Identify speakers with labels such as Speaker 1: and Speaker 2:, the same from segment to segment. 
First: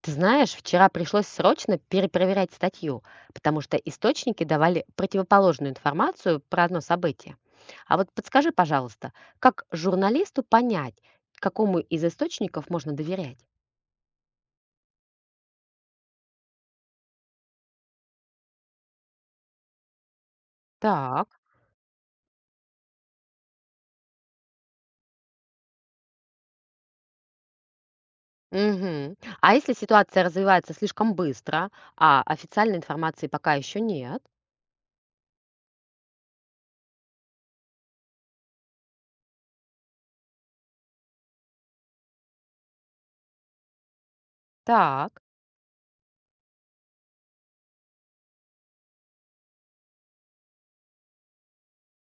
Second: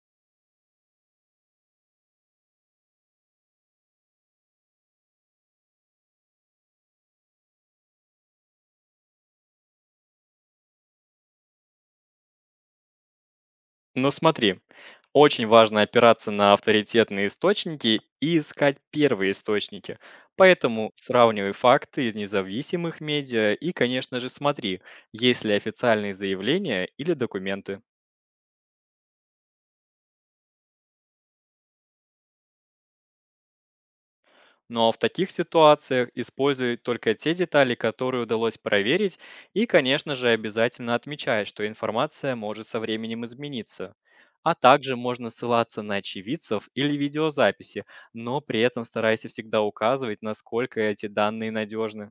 Speaker 1: Ты знаешь, вчера пришлось срочно перепроверять статью, потому что источники давали противоположную информацию про одно событие. А вот подскажи, пожалуйста, как журналисту понять, какому из источников можно доверять?
Speaker 2: Ну смотри, очень важно опираться на авторитетные источники и искать первые источники. Поэтому
Speaker 1: Так.
Speaker 2: сравнивай факты из независимых медиа и, конечно же, смотри, есть ли официальные заявления или документы.
Speaker 1: Мгм. А если ситуация развивается слишком быстро, а официальной информации пока еще нет?
Speaker 2: Но в таких ситуациях используй только те детали, которые удалось проверить, и, конечно же, обязательно отмечай, что информация может со временем измениться. А также
Speaker 1: Так.
Speaker 2: можно ссылаться на очевидцев или видеозаписи, но при этом старайся всегда указывать, насколько эти данные надежны.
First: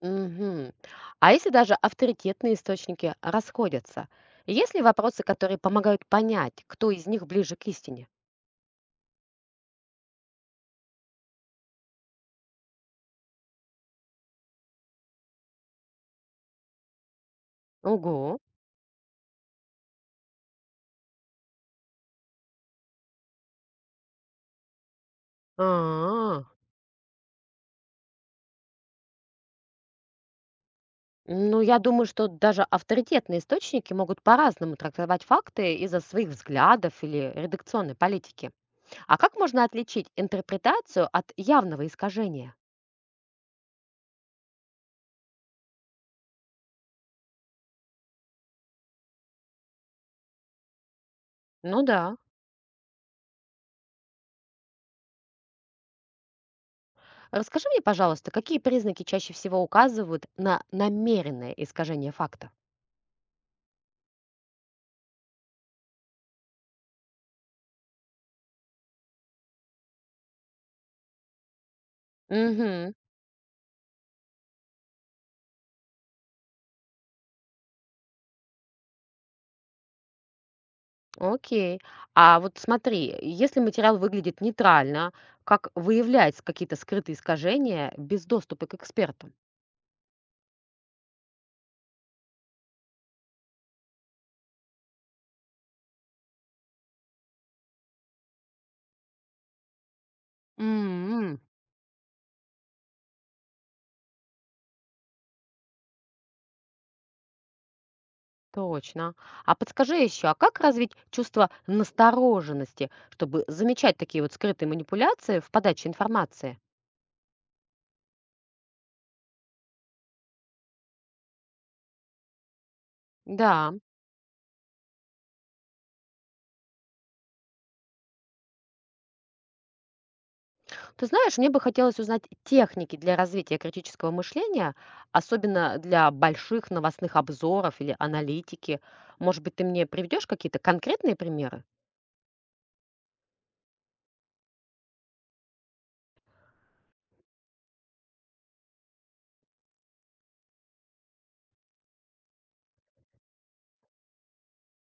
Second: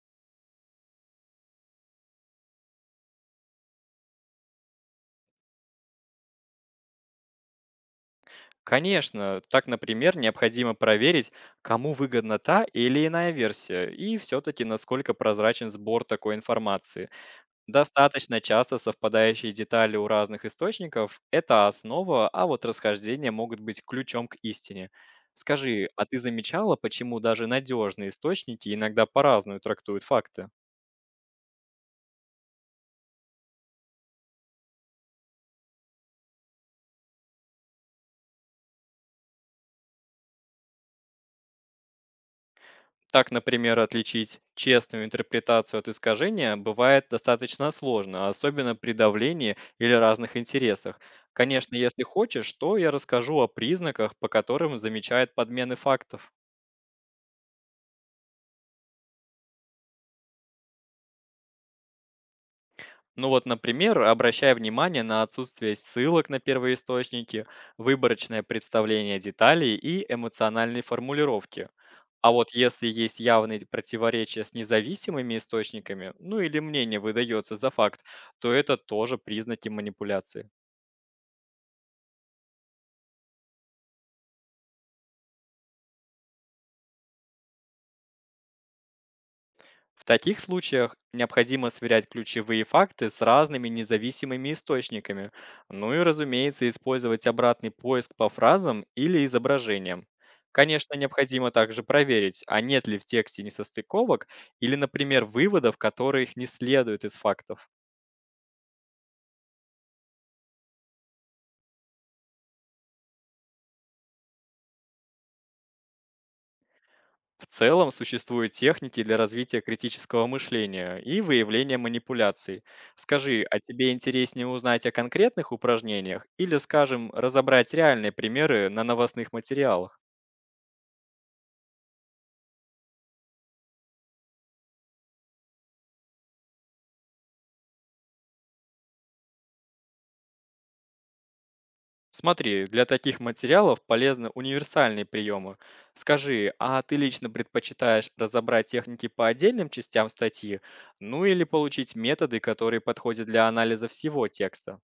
Speaker 1: Мгм. А если даже авторитетные источники расходятся? Есть ли вопросы, которые помогают понять, кто из них ближе к истине?
Speaker 2: Конечно, так, например, необходимо проверить, кому выгодна та или иная версия, и все-таки насколько прозрачен сбор такой информации. Достаточно
Speaker 1: Ого.
Speaker 2: часто совпадающие детали у разных источников– это основа, а вот расхождения могут быть ключом к истине. Скажи, а ты
Speaker 1: А.
Speaker 2: замечала, почему даже надежные источники иногда по-разному трактуют факты?
Speaker 1: Ну, я думаю, что даже авторитетные источники могут по-разному трактовать факты из-за своих взглядов или редакционной политики. А как можно отличить интерпретацию от явного искажения?
Speaker 2: Так, например, отличить честную интерпретацию от искажения бывает достаточно сложно, особенно при давлении или разных интересах. Конечно,
Speaker 1: Ну
Speaker 2: если
Speaker 1: да.
Speaker 2: хочешь, то я расскажу о признаках, по которым замечают подмены фактов.
Speaker 1: Расскажи мне, пожалуйста, какие признаки чаще всего указывают на намеренное искажение фактов?
Speaker 2: Ну вот, например, обращая внимание на отсутствие ссылок на первоисточники, выборочное представление деталей и эмоциональные формулировки. А вот если
Speaker 1: Угу,
Speaker 2: есть явные противоречия с независимыми источниками, ну или мнение выдается за факт, то это тоже признаки манипуляции.
Speaker 1: окей. А вот смотри, если материал выглядит нейтрально, как выявлять какие-то скрытые искажения без доступа к экспертам?
Speaker 2: В таких случаях необходимо сверять ключевые факты с разными независимыми источниками, ну и, разумеется, использовать обратный поиск по фразам или изображениям. Конечно,
Speaker 1: М,
Speaker 2: необходимо также проверить, а нет ли в тексте несостыковок или, например, выводов, которых не следует из фактов.
Speaker 1: Точно. А подскажи еще, а как развить чувство настороженности, чтобы замечать такие вот скрытые манипуляции в подаче информации?
Speaker 2: В целом существуют техники для развития критического мышления и выявления манипуляций. Скажи, а
Speaker 1: Да.
Speaker 2: тебе интереснее узнать о конкретных упражнениях или, скажем, разобрать реальные примеры на новостных материалах?
Speaker 1: Ты знаешь, мне бы хотелось узнать техники для развития критического мышления, особенно для больших новостных обзоров или аналитики. Может быть, ты мне приведешь какие-то конкретные примеры?
Speaker 2: Смотри, для таких материалов полезны универсальные приемы. Скажи, а ты лично предпочитаешь разобрать техники по отдельным частям статьи, ну или получить методы, которые подходят для анализа всего текста?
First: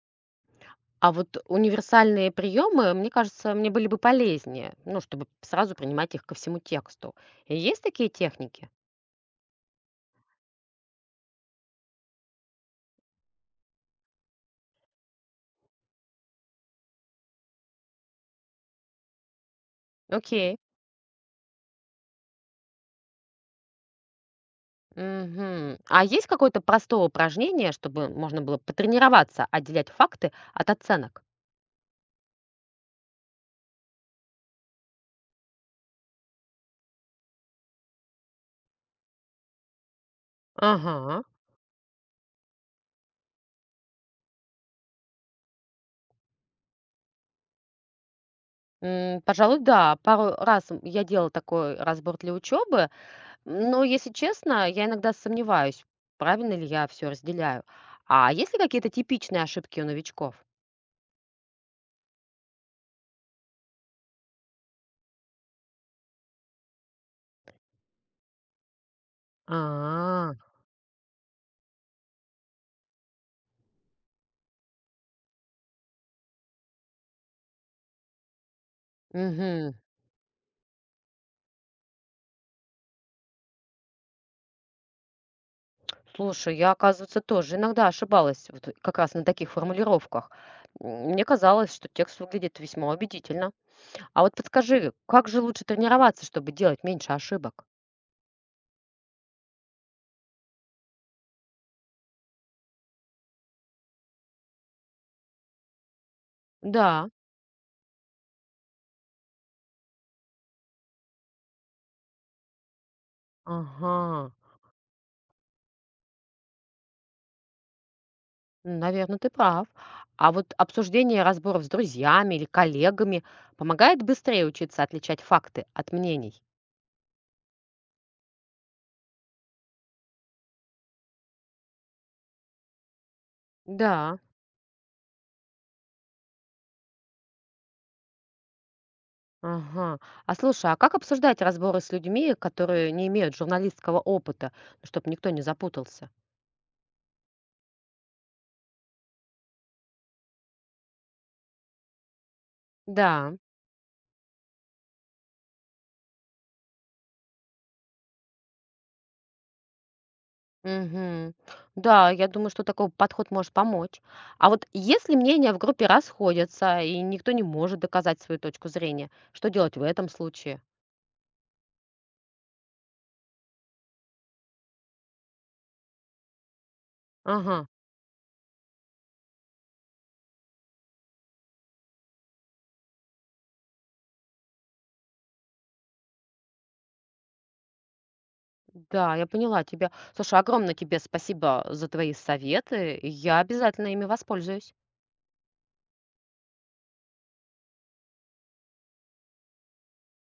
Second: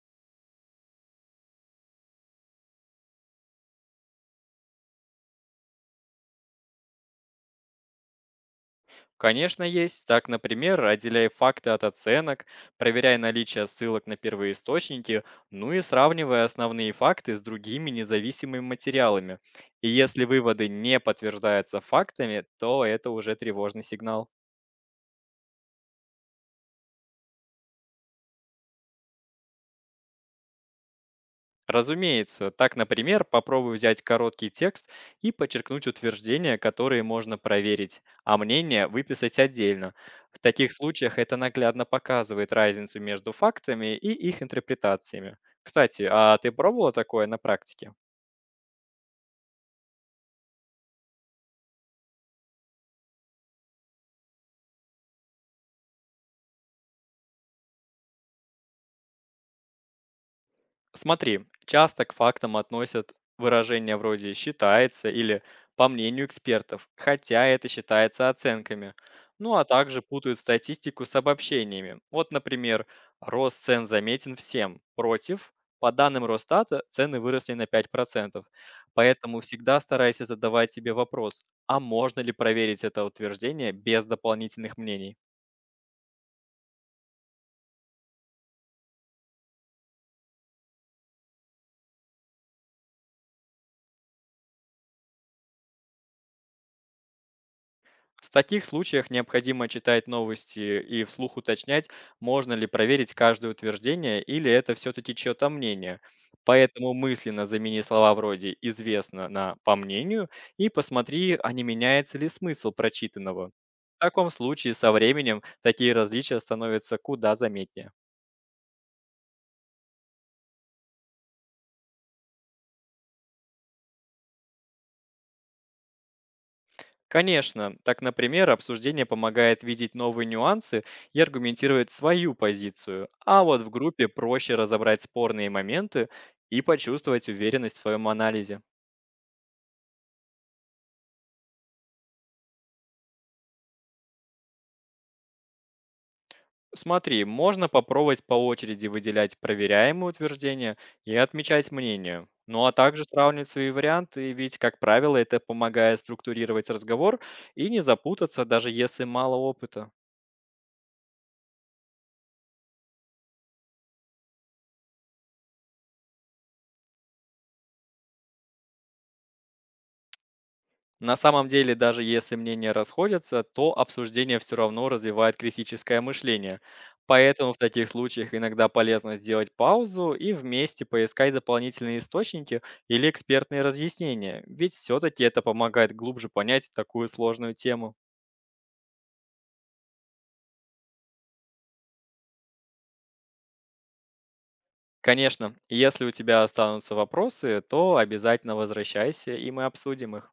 Speaker 1: А вот универсальные приемы, мне кажется, мне были бы полезнее, ну, чтобы сразу принимать их ко всему тексту. Есть такие техники?
Speaker 2: Конечно, есть. Так, например, отделяй факты от оценок, проверяй наличие ссылок на первоисточники, ну и сравнивай основные факты с другими независимыми материалами. И если
Speaker 1: Окей.
Speaker 2: выводы не подтверждаются фактами, то это уже тревожный сигнал.
Speaker 1: Мгм. А есть какое-то простое упражнение, чтобы можно было потренироваться отделять факты от оценок?
Speaker 2: Разумеется, так, например, попробуй взять короткий текст и подчеркнуть утверждения, которые можно проверить, а мнение выписать отдельно. В таких случаях
Speaker 1: Ага,
Speaker 2: это наглядно показывает разницу между фактами и их интерпретациями. Кстати, а ты пробовала такое на практике?
Speaker 1: Пожалуй, да. Пару раз я делала такой разбор для учебы, но, если честно, я иногда сомневаюсь, правильно ли я все разделяю. А есть ли какие-то типичные ошибки у новичков?
Speaker 2: Смотри, часто к фактам относят выражения вроде «считается» или «по мнению экспертов», хотя это считается оценками. Ну а также
Speaker 1: а,
Speaker 2: путают статистику с обобщениями. Вот, например, рост цен заметен всем. Против, по данным Росстата, цены выросли на 5%. Поэтому
Speaker 1: Угу.
Speaker 2: всегда старайся задавать себе вопрос, а можно ли проверить это утверждение без дополнительных мнений?
Speaker 1: Слушай, я, оказывается, тоже иногда ошибалась вот как раз на таких формулировках. Мне казалось, что текст выглядит весьма убедительно. А вот подскажи, как же лучше тренироваться, чтобы делать меньше ошибок?
Speaker 2: В таких случаях необходимо читать новости и вслух уточнять, можно ли проверить каждое утверждение или это все-таки чье-то мнение. Поэтому
Speaker 1: Да,
Speaker 2: мысленно замени слова вроде «известно» на «по мнению» и посмотри, а не меняется ли смысл прочитанного. В таком
Speaker 1: ага,
Speaker 2: случае со временем такие различия становятся куда заметнее.
Speaker 1: наверное, ты прав. А вот обсуждение разборов с друзьями или коллегами помогает быстрее учиться отличать факты от мнений?
Speaker 2: Конечно, так, например, обсуждение помогает видеть новые нюансы и аргументировать свою позицию, а вот в группе
Speaker 1: Да,
Speaker 2: проще разобрать спорные моменты и почувствовать уверенность в своем анализе.
Speaker 1: ага. А слушай, а как обсуждать разборы с людьми, которые не имеют журналистского опыта, чтобы никто не запутался?
Speaker 2: Смотри, можно попробовать по очереди выделять проверяемые утверждения и отмечать мнение. Ну а также
Speaker 1: Да.
Speaker 2: сравнивать свои варианты, ведь, как правило, это помогает структурировать разговор и не запутаться, даже если мало опыта.
Speaker 1: Мгм. Да, я думаю, что такой подход может помочь. А вот если мнения в группе расходятся, и никто не может доказать свою точку зрения, что делать в этом случае?
Speaker 2: На самом деле, даже если мнения расходятся, то обсуждение все равно развивает критическое мышление. Поэтому в
Speaker 1: Ага,
Speaker 2: таких случаях иногда полезно сделать паузу и вместе поискать дополнительные источники или экспертные разъяснения, ведь все-таки это помогает глубже понять такую сложную тему.
Speaker 1: да, я поняла тебя. Слушай, огромное тебе спасибо за твои советы. Я обязательно ими воспользуюсь.
Speaker 2: Конечно, если у тебя останутся вопросы, то обязательно возвращайся, и мы обсудим их.